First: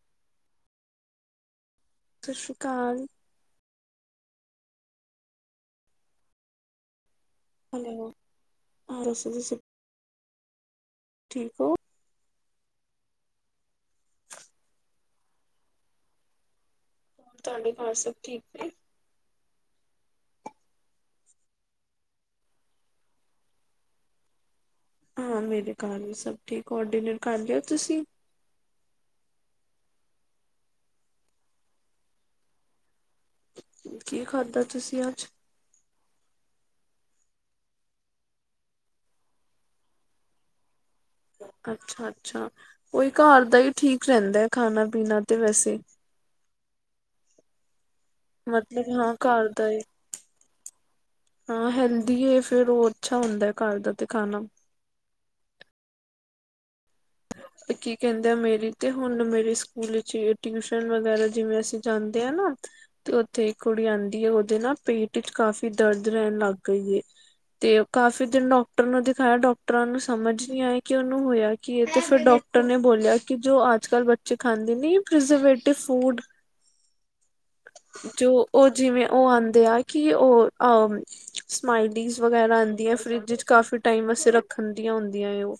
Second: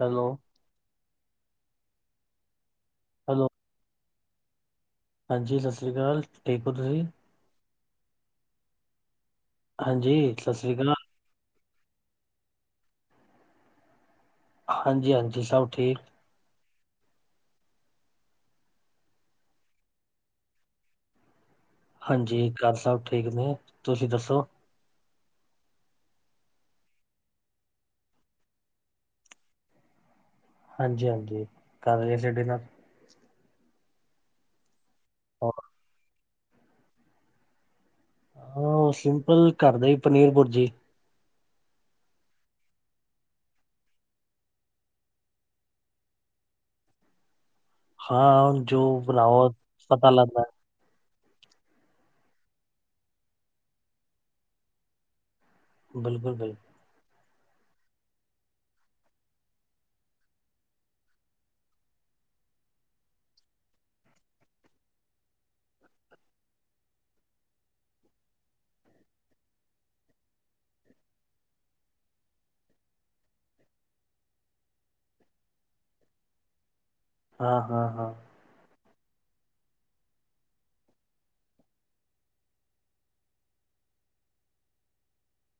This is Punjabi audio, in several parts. ਹੈਲੋ। ਸ਼ਸ਼ੀ ਕਾਲ। ਹੈਲੋ। ਹਾਂਜੀ ਸਸਰੀ ਕਾਲ ਠੀਕ ਓ ਤੁਸੀ। ਹੈਲੋ, ਹਾਂਜੀ ਤੁਸੀ ਹਾਂਜੀ ਸਸਰੀ ਕਾ ਠੀਕ ਓ ਹਾਂਜੀ-ਹਾਂਜੀ ਸੱਬ ਠੀਕ। ਤੁਆਡੇ ਘਾੱਰ ਸੱਬ ਠੀਕ ਨੇ। ਹਾਂਜੀ ਘਾੱਰ ਸੱਬ ਠੀਕ ਨੇ, ਤੁਸੀ ਦੱਸੋ‌। ਹਾਂ ਮੇਰੇ ਘਾੱਰ ਵੀ ਸੱਬ ਠੀਕ ਔਰ ਡੀਨੇਰ ਕਰ ਲੇਆ ਤੁਸੀ। ਹਾਂਜੀ-ਹਾਂਜੀ, ਕਰ ਲੇਆ ਸੀ ਡੀਨਰ। ਕੀ ਖਾਦਾ ਤੁਸੀ ਆੱਜ। ਹੋ ਹਾਂ ਓ ਸਿੰਪਲ ਘਾੱਰ ਦਾ ਈ ਪਨੀਰ ਪੁਰਜੀ। ਅੱਛਾ-ਅੱਛਾ। ਓਈ ਘਾੱਰ ਦਾ ਈ ਠੀਕ ਰੈਂਦੈ ਖਾਨਾ-ਪੀਨਾ ਤੇ ਵੈਸੇ। ਹਾਂ ਜੋ ਮਤਲਬ ਹਾਂ ਬਨਾਓ, ਘਰ ਦਾ ਏ ਪਤਾ ਲਾੱਗਦੈ। ਹਾਂ ਹੈਲਦੀ ਏ ਫੇਰ ਓ ਅੱਛਾ ਓਂਦੈ ਘਾੱਰ ਦਾ ਤੇ ਖਾਨਾ ਬਿਲਕੁਲ ਬਿਲ ਤੇ ਕੀ ਕੈਂਦੇ ਆ ਮੇਰੀ ਤੇ ਹੁਨ ਮੇਰੀ ਸਕੂਲ ਇਚ ਟਿਯੂਸ਼ਨ ਵਗੈਰਾ ਜਿਵੇਂ ਅਸੀਂ ਜਾਂਦੇ ਆ ਨਾ ਤੇ ਓਥੇ ਇੱਕ ਕੁੜੀ ਆਂਦੀ ਏ ਓਦੇ ਨਾ ਪੇਟ ਇਚ ਕਾਫੀ ਦਰਦ ਰੈਨ ਲੱਗ ਗਈ ਤੇ ਓ ਕਾਫੀ ਦਿਨ ਡੋਕਟਰ ਨੂੰ ਦਿਖਾਏਆ ਡੋਕਟਰਾਂ ਨੂੰ ਸਮਜ ਨੀ ਆਈ ਕਿ ਉਨੂੰ ਹੋਏਆ ਕੀ ਏ। ਤੇ ਫੇਰ ਡੋਕਟਰ ਨੇ ਬੋਲੇਆ ਕਿ ਜੋ ਆੱਜ-ਕਾੱਲ ਬੱਚੇ ਖਾਂਦੇ ਨੀ ਏ ਪੀਜਰਵੇਟਿਵ ਫੂਡ ਹਾਂ ਹਾਂ ਹਾਂ ਜੋ ਓ ਜਿਵੇ ਓ ਆਂਦੇ ਆ ਕਿ ਓ ਆ ਓ ਸਮਾਈਲੀਜ਼ ਵਗੈਰਾ ਆਂਦੀਐ ਫਰਿੱਜ ਇਚ ਕਾਫ਼ੀ ਟਾਈਮ ਵੱਸੇ ਰੱਖਨ ਦੀਆ ਓਂਦੀਐ ਓ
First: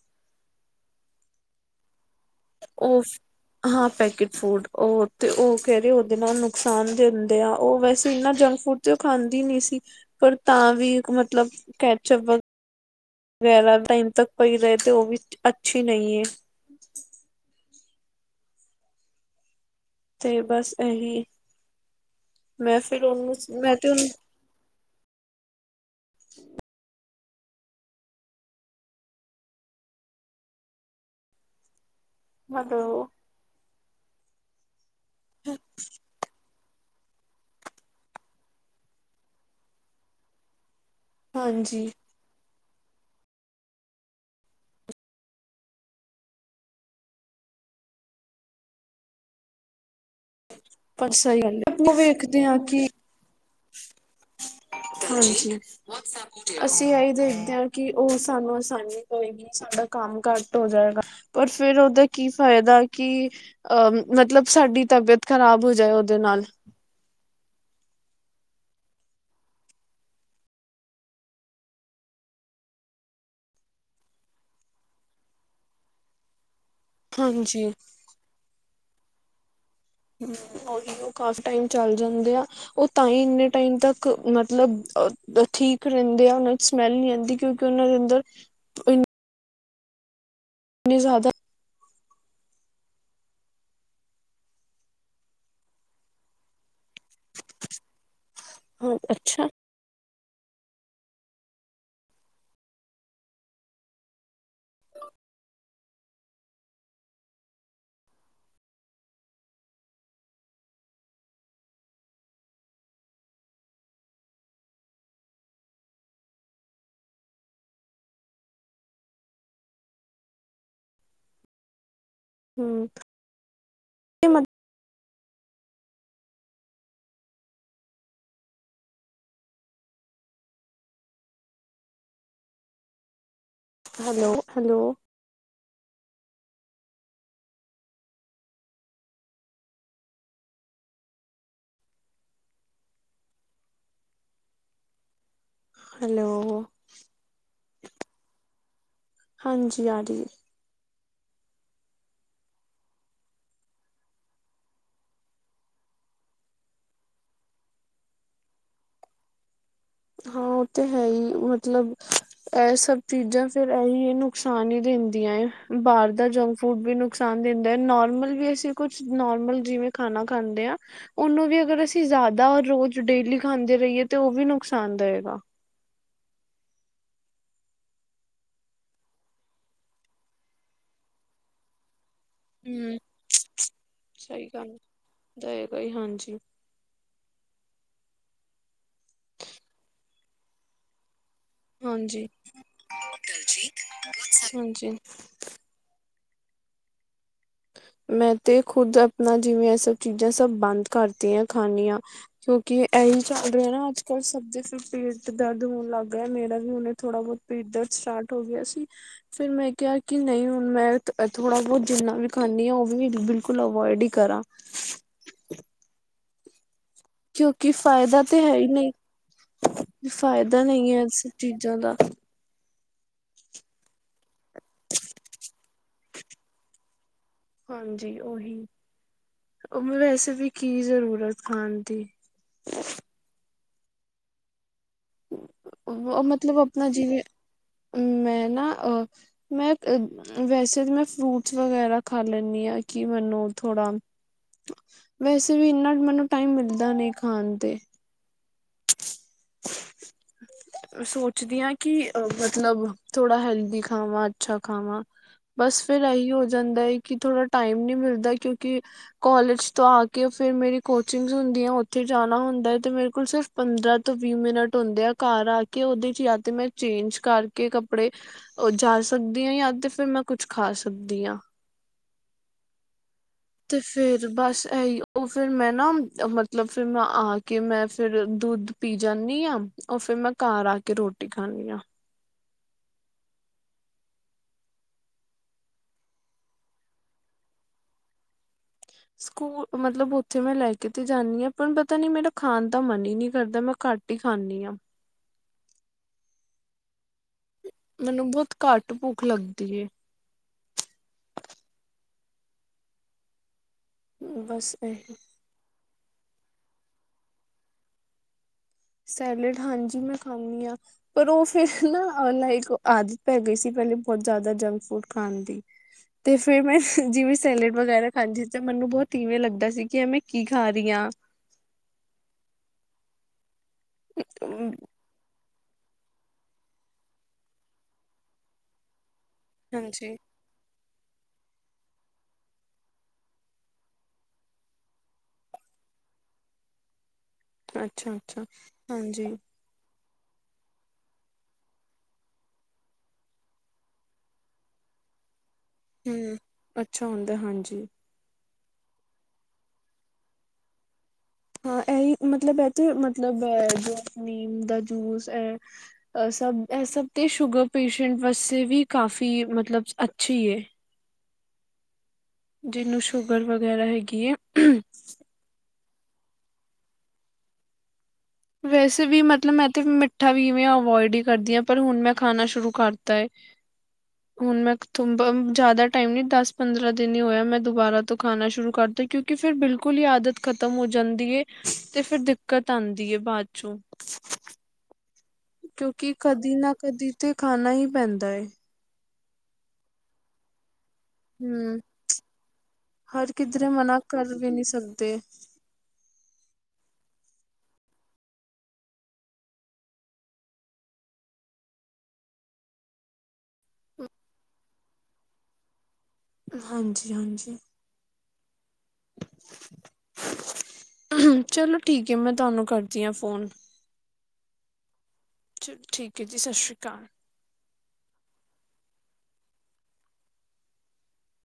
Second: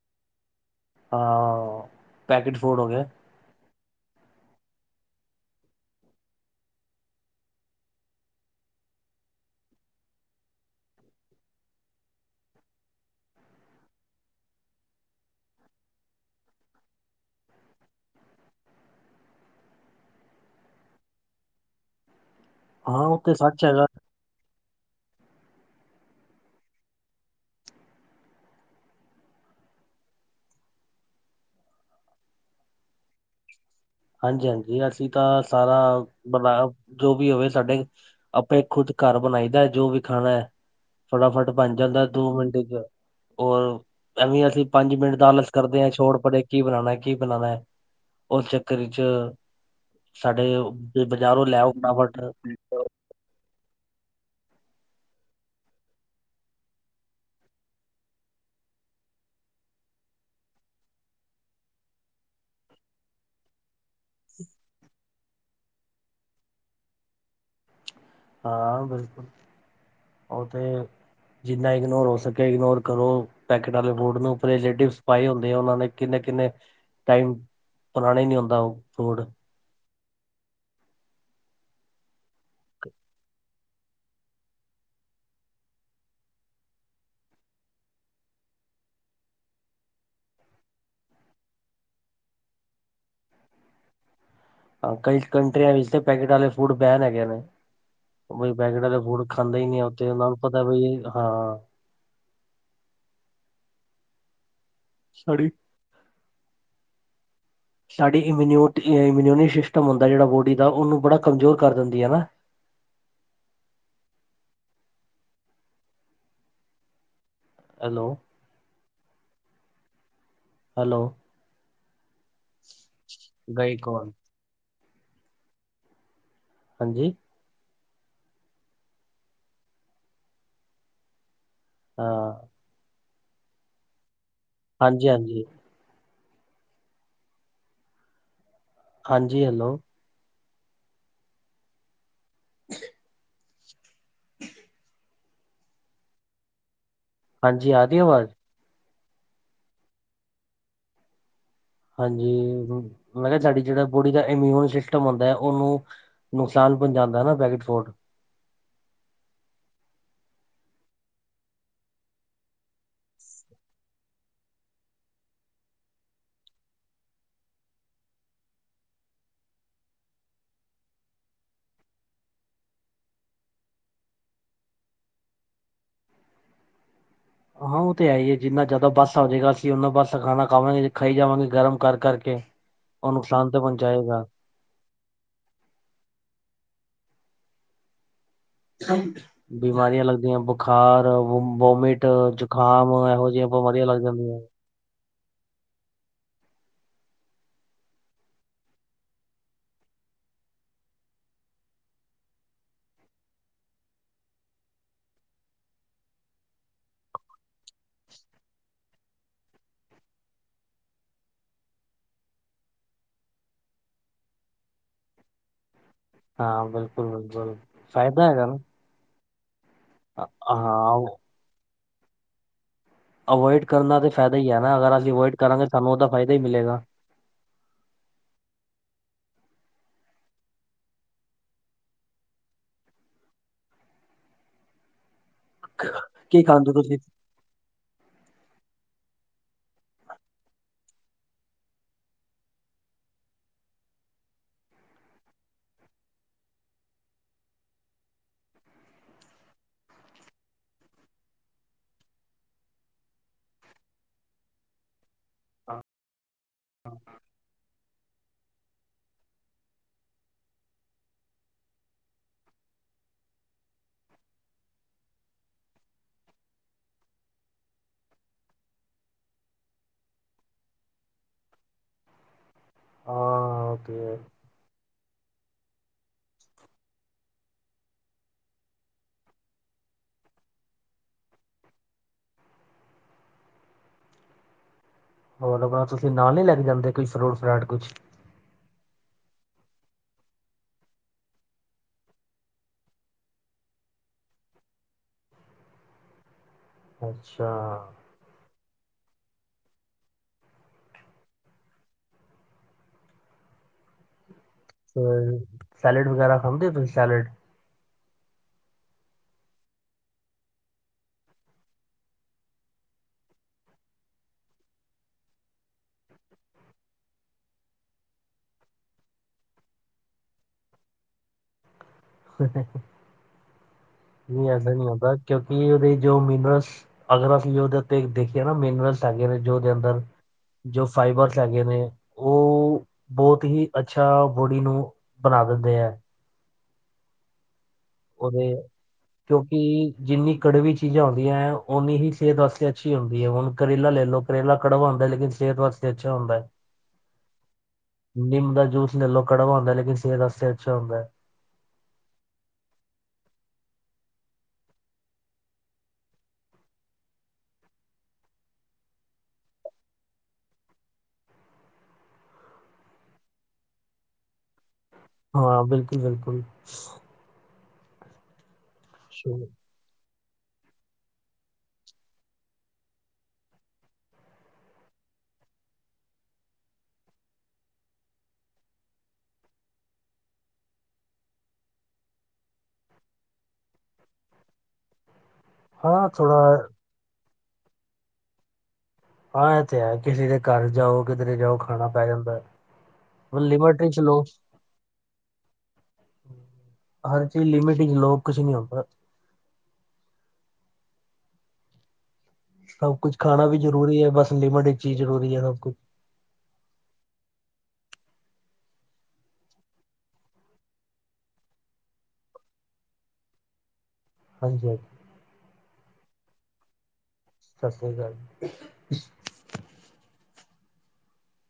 ਹਾਂ। ਪੈਕੇਟ ਫੂਡ ਹੋ ਓ ਗਿਆ ਫ ਹਾਂ ਪੈਕੇਟ ਫੂਡ ਓ ਤੇ ਓ ਕੈ ਰੇ ਓਦੇ ਨਾਲ ਨੁਕਸਾਨ ਦਿੰਦੇ ਆ ਓ ਵੈਸੇ ਇਨਾਂ ਜੰਕ ਫੂਡ ਤੇ ਓ ਖਾਂਦੀ ਨੀ ਸੀ, ਪਰ ਤਾ ਵੀ ਮਤਲਬ ਕੈਚਅਪ ਵ ਗੈਰਾ ਟਾਈਮ ਤੱਕ ਪਈ ਰਏ ਤੇ ਓ ਵੀ ਅੱਛੀ ਨਈ ਏ ਤੇ ਬਾੱਸ ਐਹੀ, ਮੈਂ ਫੇਰ ਹਾਂ ਉਹ ਤੇ ਓਨੂੰ ਸੱਚ ਮੈਂ ਹੈਗਾ ਤੇ ਓਨੂੰ ਹੈਲੋ। ਹਾਂਜੀ-ਹਾਂਜੀ ਅਸੀ ਤਾਂ ਸਾਰਾ ਬਨਾਯਾ ਜੋ ਵੀ ਓਵੇ ਸਾਡੇ, ਆਪੇ ਖੁੱਦ ਘਾੱਰ ਬਨਾਈ ਦੈ ਜੋ ਵੀ ਖਾਣੈ ਫਟਾਫਟ ਬੱਨ ਹਾਂਜੀ ਜਾਂਦੈ ਦੋ ਮਿੰਟ ਏਚ ਔਰ, ਐਵੇ ਈ ਅਸੀ ਪੰਜ ਮਿੰਟ ਦਾ ਆਲਸ ਕਰਦੇ ਆ ਛੋੜ ਪੜੇ ਕੀ ਬਨਾਣੈ ਕੀ ਬਨਾਨੈ। ਉਸ ਚੱਕਰ ਚ ਸਾਡੇ ਪਰ ਸਹੀ ਬਾਜ਼ਾਰੋਂ ਗੱਲ ਲੈ ਹੈ ਆਪਾਂ ਵੇਖਦੇ ਹਾਂ [unintelligible] ਕਿ ਹਾਂਜੀ ਅਸੀਂ ਇਹੀ ਦੇਖਦੇ ਹਾਂ ਕਿ ਉਹ ਸਾਨੂੰ ਆਸਾਨੀ ਕੋਈ ਵੀ ਸਾਡਾ ਘੱਟ ਹੋ ਜਾਏਗਾ, ਪਰ ਫ਼ਿਰ ਉਹਦਾ ਕੀ ਫਾਇਦਾ ਕੀ ਅਹ ਮਤਲਬ ਸਾਡੀ ਤਬੀਅਤ ਖ਼ਰਾਬ ਹੋ ਜਾਏ ਉਹਦੇ ਨਾਲ ਹਾਂ ਬਿਲਕੁਲ ਉਹ ਤੇ ਜਿੰਨਾ ਇਗਨੋਰ ਹੋ ਸਕੇ ਇਗਨੋਰ ਕਰੋ। ਪੈਕੇਟ ਵਾਲੇ ਫੂਡ ਨੂੰ ਫਰੀਜੈਡੀਸ ਪਾਏ ਹੁੰਦੇ ਐ। ਉਹ ਨੇ ਕਿੰਨੇ ਕਿੰਨੇ ਤਾਈ ਹਾਂਜੀ ਪੁਰਾਣਾ ਨਈ ਹੁੰਦਾ ਫੂਡ। ਹ ਉਹ ਇਵੇ ਕਾਫੀ ਟਾਈਮ ਚੱਲ ਜਾਂਦੇ ਆ ਉਹ ਤਾਂ ਹੀ ਇੰਨੇ ਟਾਈਮ ਤੱਕ ਮਤਲਬ ਠੀਕ ਰਹਿੰਦੇ ਆ। ਉਹਨਾਂ ਚ ਸਮੈਲ ਨਈ ਆਉਂਦੀ ਕਿਉਂਕਿ ਉਹਨਾਂ ਦੇ ਅੰਦਰ ਇਨੀ ਜ਼ਿਆਦਾ ਅ ਕਈ ਕੰਟਰੀਆ ਵਿੱਚ ਤੇ ਪੈਕੇਟ ਵਾਲੇ ਫੂਡ ਬੈਨ ਹੈਗੇ ਨੇ ਬਈ ਪੈਕਟ ਹਾਂ ਵਾਲੇ ਫੂਡ ਅੱਛਾ ਖਾਂਦਾ ਈ ਨਈ ਉੱਥੇ ਉਹਨਾਂ ਨੂੰ ਪਤਾ ਬਈ ਹਾਂ ਸਰੀ ਸਾਡੀ ਇਮਿਊ, ਇਮਿਊਨਿਟੀ ਸਿਸਟਮ ਹੁੰਦਾ। ਜਿਹੜਾ ਬੋਡੀ ਦਾ ਉਹਨੂੰ ਬੜਾ ਕਮਜ਼ੋਰ ਕਰ ਦਿੰਦੀ ਹੈ ਨਾ ਹੈਲੋ। ਹੈਲੋ। ਹੂੰ ਗਈ ਕੋਲ ਹਾਂਜੀ। ਹਾਂ। ਹੈਲੋ-ਹੈਲੋ। ਕੈਜੀ। ਹਾਂਜੀ ਹੈਲੋ। [inaudible] ਹੈਲੋ। ਹਾਂਜੀ ਆ ਗਈ ਆਵਾਜ਼? ਹਾਂਜੀ ਆਦੀ ਐ। ਹਾਂਜੀ ਮੈ ਕਿਹਾ ਸਾਡੀ ਜਿਹੜਾ ਬੋਡੀ ਦਾ ਇਮਿਊਨ ਸਿਸਟਮ ਹੁੰਦਾ ਐ। ਉਹਨੂੰ ਨੁਕਸਾਨ ਪੁੰਚਾਉਦਾ ਨਾ ਪੈਕਟ ਫੂਡ ਹਾਂ ਉਹ ਤੇ ਹੈ ਹੀ ਮਤਲਬ ਇਹ ਸਭ ਚੀਜ਼ਾਂ ਫਿਰ ਇਹੀ ਨੁਕਸਾਨ ਹੀ ਦਿੰਦੀਆ ਬਾਹਰ ਦਾ ਜੰਕ ਫੂਡ ਵੀ ਨੁਕਸਾਨ ਦਿੰਦਾ ਐ। ਨੋਰਮਲ ਵੀ ਅਸੀਂ ਕੁਛ ਨੋਰਮਲ ਜਿਵੇਂ ਖਾਣਾ ਖਾਂਦੇ ਆ ਉਹਨੂੰ ਵੀ ਅਗਰ ਅਸੀਂ ਜ਼ਿਆਦਾ ਰੋਜ਼ ਡੇਲੀ ਖਾਂਦੇ ਰਹੀਏ ਤਾਂ ਉਹ ਵੀ ਨੁਕਸਾਨ ਦੇਗਾ। ਹਾਂ ਉਹ ਤੇ ਹੈ ਹੀ ਹੈ ਜਿੰਨਾ ਜਿਆਦਾ ਬੱਸ ਆਜੇ ਗਾ ਅਸੀ ਉਹਨਾ ਬੱਸ ਖਾਣਾ ਖਾਵਾਂਗੇ ਖਾਈ ਜਾਵਾਂਗੇ ਗਰਮ ਕਰ ਕਰਕੇ ਉਹ ਨੁਕਸਾਨ ਤਾਂ ਪਹੁੰਚਾਏਗਾ ਹੂੰ ਦੇਗਾ ਈ ਹਾਂਜੀ। ਬਿਮਾਰੀਆਂ ਲੱਗਦੀਆਂ ਬੁਖਾਰ ਵੁ ਵੋਮਿਟ, ਹਾਂਜੀ ਜੁਕਾਮ ਇਹੋ ਜਿਹੀਆ ਬਿਮਾਰੀਆ ਲੱਗ ਜਾਂਦੀਆਂ। ਹਾਂਜੀ ਮੈਂ ਤੇ ਖੁਦ ਆਪਣਾ ਜਿਵੇਂ ਇਹ ਸਭ ਚੀਜ਼ਾਂ ਸਭ ਬੰਦ ਕਰਤੀਆਂ ਖਾਣੀਆਂ ਕਿਉਂਕਿ ਐਹੀ ਚੱਲ ਰਿਹਾ ਨਾ ਅੱਜ-ਕੱਲ ਸਬ ਦੇ ਫਿਰ ਪੇਟ ਚ ਦਰਦ ਹੋਣ ਲੱਗ ਗਿਆ ਮੇਰਾ ਵੀ ਹੁਨੇ ਥੋੜ੍ਹਾ ਬੋਤ ਪੇਟ ਦਰਦ ਸਟਾਟ ਹੋ ਗਿਆ ਸੀ, ਫੇਰ ਮੈਂ ਕਿਹਾ ਕਿ ਨਈ ਹੁਣ ਮੈਂ ਥੋੜਾ ਬੋਤ ਜਿੰਨਾ ਵੀ ਖਾਂਣੀ ਆ ਉਹ ਵੀ ਬਿਲਕੁਲ ਅਵੋਇਡ ਈ ਕਰਾਂ। ਹਾਂ ਬਿਲਕੁਲ-ਬਿਲਕੁਲ ਕਿਉਂਕਿ ਫਾਇਦਾ ਹੈਗਾ ਨਾ। ਅ- ਫ਼ਾਏਦਾ ਨਈ ਹਾਂ ਐਸ ਚੀਜ਼ਾਂ ਦਾ ਅਵੋਏਡ ਕਰਨਾ ਤੇ ਫਾਏਦਾ ਈ ਐ ਨਾ, ਅਗਰ ਅਸੀ ਅਵੋਏਡ ਕਰਾਂਗੇ ਸਾਨੂੰ ਉਦਾ ਫਾਏਦਾ ਈ ਮਿਲੇਗਾ। ਹਾਂਜੀ, ਓਹੀ। ਓ ਮੈ ਵੈਸੇ ਵੀ ਕੀ ਜ਼ਰੂਰਤ ਖਾਨ ਦੀ। ਓ ਕੀ ਮਤਲਬ ਖਾਂਦੇ ਆਪਨਾ ਤੁਸੀਂ ਜਿਵੇਂ, ਮੈਂ ਨਾ ਅ ਮੈਂ ਵੈਸੇ ਵੀ ਮੈਂ ਫਰੂਟਸ ਵਗੈਰਾ ਖਾ ਲੈਂਨੀ ਆਂ ਕਿ ਮੈਨੂੰ ਥੋੜਾ ਵੈਸੇ ਵੀ ਇੰਨਾ ਮੈਨੂੰ ਟਾਈਮ ਮਿਲਦਾ ਨੀ ਖਾਨ ਤੇ [inaudible] ਸੋਚਦੀ ਆਂ ਕਿ ਅ ਮਤਲਬ ਥੋੜਾ ਹੈਲਦੀ ਖਾਵਾਂ, ਅੱਛਾ ਖਾਵਾਂ। ਹਾਂ ਬਸ ਫੇਰ ਐਈ ਹੋ ਜਾਂਦੈ ਕਿ ਥੋੜਾ ਟਾਈਮ ਨੀ ਮਿਲਦਾ ਕਿਉਕਿ ਕੋਲਜ ਤੋਂ ਆ ਕੇ ਫੇਰ ਮੇਰੀ ਕੋਚਿੰਗਸ ਹੁੰਦੀਆਂ ਓੱਥੇ ਜਾਨਾ ਹੁੰਦੈ, ਤੇ ਮੇਰੇ ਕੋਲ ਸਿਰਫ ਪੰਦਰਾਂ ਤੋਂ ਵੀ ਮਿੰਟ ਹੁੰਦੇ ਆ ਘਾਰ ਆ ਕੇ ਉਦੇ ਚ, ਤੇ ਮੈਂ ਚੇਂਜ ਕਾਰਕੇ ਕੱਪੜੇ ਓ ਜਾ ਸਕਦੀ ਆਂ ਯਾ ਤੇ ਫਿਰ ਮੈਂ ਕੁਛ ਖਾ ਸਕਦੀ ਆਂ। ਹਾਂ। ਤੇ ਫੇਰ ਬਾੱਸ ਐਹੀ ਓ ਫਿਰ ਮੈਂ ਨਾ ਮਤਲਬ ਫਿਰ ਮੈਂ ਆ ਕੇ, ਮੈਂ ਫਿਰ ਦੁੱਧ ਪੀ ਜਾਂਨੀ ਆਂ, ਓ ਫਿਰ ਮੈਂ ਘਾਰ ਆ ਕੇ ਰੋਟੀ ਖਾਨੀ ਆਂ। ਹੋਰ ਵਾ ਤੁਸੀ ਨਾਲ ਨੀ ਲੈਕੇ ਜਾਂਦੇ ਕੋਈ ਫਰੂਟ-ਫਰਾਟ ਕੁਛ ਸਕੂਲ ਓ ਮਤਲਬ ਓੱਥੇ ਮੈਂ ਲੈਕੇ ਤੇ ਜਾਂਨੀ ਆਂ ਪਰ ਪਤਾ ਨੀ ਮੇਰਾ ਖਾਨ ਦਾ ਮਨ ਈ ਨੀ ਕਰਦਾ, ਮੈਂ ਘੱਟ ਘੱਟ ਈ ਖਾਨੀ ਆਂ। ਅੱਛਾ। ਮਨੂੰ ਬੋਤ ਘੱਟ ਭੁੱਖ ਲੱਗਦੀ ਏ। ਬਾੱਸ। ਫੇਰ ਸੈਲਡ ਵਗੈਰਾ ਖਾਂਦੇ ਓ ਤੁਸੀ ਸ਼ੈਲਡ ਸੈਲਡ ਹਾਂਜੀ, ਮੈਂ ਖਾਨੀ ਆਂ। ਪਰ ਓ ਫੇਰ ਨਾ ਅ ਨਾ ਇੱਕ ਆਦਤ ਪੈ ਗਈ ਸੀ ਬੋਤਤ ਜਾਦਾ ਜੰਕ-ਫੂਡ ਖਾਨ ਦੀ। ਤੇ ਫੇਰ ਮੈਂ ਜਿਵੇਂ ਸੈਲਡ ਵਗੈਰਾ ਖਾਂਦੀ ਸੀ, ਮੈਨੂੰ ਬੋਤ ਇਵੇਂ ਲੱਗਦਾ ਸੀ ਕਿ ਏ ਮੈਂ ਕੀ ਖਾ ਰੀ ਆਂ। [inaudible] ਨਈ ਐਸਾ ਨੀ ਹੁੰਦਾ ਕਿਓਕਿ ਉਦੇ ਚ ਜੋ ਮਿਨਰਲਸ ਅਗਰ ਅਸੀ ਉਦੇ ਤੇ ਦੇਖੀਏ ਨਾ ਮਿਨਰਲਸ ਹੈਗੇ ਨੇ ਜੋ ਉਦੇ ਅੰਦਰ, ਹਾਂਜੀ, ਜੋ ਫਾਈਬਰਸ ਹੈਗੇ ਨੇ ਓ ਬੋਤ ਹੀ ਅੱਛਾ ਬੋਡੀ ਨੂੰ ਬਨਾ ਦਿੰਦੇ ਐ। ਅੱਛਾ-ਅੱਛਾ, ਹਾਂਜੀ। ਕਿ ਜਿੰਨੀ ਕੜਵੀ ਚੀਜ਼ਾਂ ਹੁੰਦੀਐਂ, ਓੱਨੀ ਹੀ ਸੇਤ ਵਾਸਤੇ ਅੱਛੀ ਹੁੰਦੀ ਐ, ਹੁਨ ਕਰੇਲਾ ਲੈ ਲੋ ਕਰੇਲਾ ਕੜਵਾ ਹੁੰਦੈ ਲੇਕਿਨ ਸੇਤ ਵਾਸ ਹੂੰ, ਅੱਛਾ ਹੁੰਦੈ, ਹਾਂਜੀ। ਨਿੰਮ ਦਾ ਜੂਸ ਲੈ ਲੋ ਕੜਵਾ ਹੁੰਦੈ ਲੇਕਿਨ ਸੇਤ ਆਸਤੇ ਅੱਛਾ ਹੁੰਦੈ। ਹਾਂ, ਐਈ ਮਤਲਬ ਐ ਤੇ ਮਤਲਬ ਜੋ ਨੀਮ ਦਾ ਜੂਸ ਐ ਅ ਸਬ ਐ ਸਬ ਤੇ ਸ਼ੂਗਰ ਪੇਸ਼ੈਂਟ ਵਾਸਤੇ ਵੀ ਕਾਫੀ ਏ ਮਤਲਬ ਅੱਛੀ ਏ। ਜਿਨੂੰ ਸ਼ੂਗਰ ਵਗੈਰਾ ਹੈਗੀ ਏ। ਹਾਂ, ਬਿਲਕੁਲ-ਬਿਲਕੁਲ। ਵੈਸੇ ਵੀ ਸੋ, ਮਤਲਬ ਮੈਂ ਤੇ ਮਿੱਠਾ ਵੀ ਅਵੋਏਡ ਈ ਕਰਦੀ ਆਂ ਪਰ ਹੁਨ ਮੈਂ ਖਾਨਾ ਸ਼ੁਰੂ ਕਾਰਤਾ ਏ। [inaudible] ਹੁਨ ਮੈਂ ਕਤੁਬਬ ਜਾਦਾ ਟਾਈਮ ਨੀ ਦੱਸ, ਪੰਦਰਾਂ ਦਿਨ ਈ ਹੋਏ ਆ। ਮੈਂ ਦੁਬਾਰਾ ਤੋਂ ਖਾਨਾ ਸ਼ੁਰੂ ਕਾਰਤਾ ਕਿਉਕਿ ਕੇ ਫੇਰ ਬਿਲਕੁਲ ਈ ਆਦਤ ਖ਼ਤਮ ਹੋ ਜਾਂਦੀ ਏ, ਤੇ ਫੇਰ ਦਿੱਕਤ ਆਂਦੀ। ਦੀ ਏ ਬਾਅਦ ਚੋਂ ਹਾਂ ਕਿਉਂਕਿ ਕਦੀ ਥੋੜਾ ਨਾ ਕਦੀ ਤੇ ਖਾਣਾ ਈ ਪੈਂਦਾ ਐ। ਹਾਂ ਇ ਤੇ ਹੈ ਕਿਸੇ ਦੇ ਘਰ ਜਾਓ, ਕਿਧਰੇ ਜਾਓ ਹੂੰ ਖਾਣਾ ਪੈ ਜਾਦਾ ਐ, ਹਰ ਵੀ ਕਿਧਰੇ ਲਿਮਟ ਚ ਮਨਾ ਲੋਓ। ਕਰ ਵੀ ਨੀ ਸਰਦੇ ਹਰ ਚੀਜ਼ ਲਿਮਿਟ ਚ ਲੋ ਕੁਛ ਨੀ ਹੁੰਦਾ। ਸਭ ਕੁਛ ਖਾਣਾ ਵੀ ਜ਼ਰੂਰੀ ਐ। ਬੱਸ ਲਿਮਿਟਿਡ ਵਿਚ ਜ਼ਰੂਰੀ ਐ। ਸਭ ਕੁਛ ਹਾਂਜੀ, ਹਾਂਜੀ। ਚਲੋ ਠੀਕ ਏ। ਮੈਂ ਤੁਹਾਨੂੰ ਕਰਦੀ ਆ ਫੋਨ। ਹਾਂਜੀ, ਹਾਂਜੀ। ਚਲੋ ਠੀਕ ਐ ਜੀ, ਸਸ ਸ਼੍ਰੀ ਕਾਲ। ਸਸ ਸ਼੍ਰੀ ਕਾਲ ਜੀ।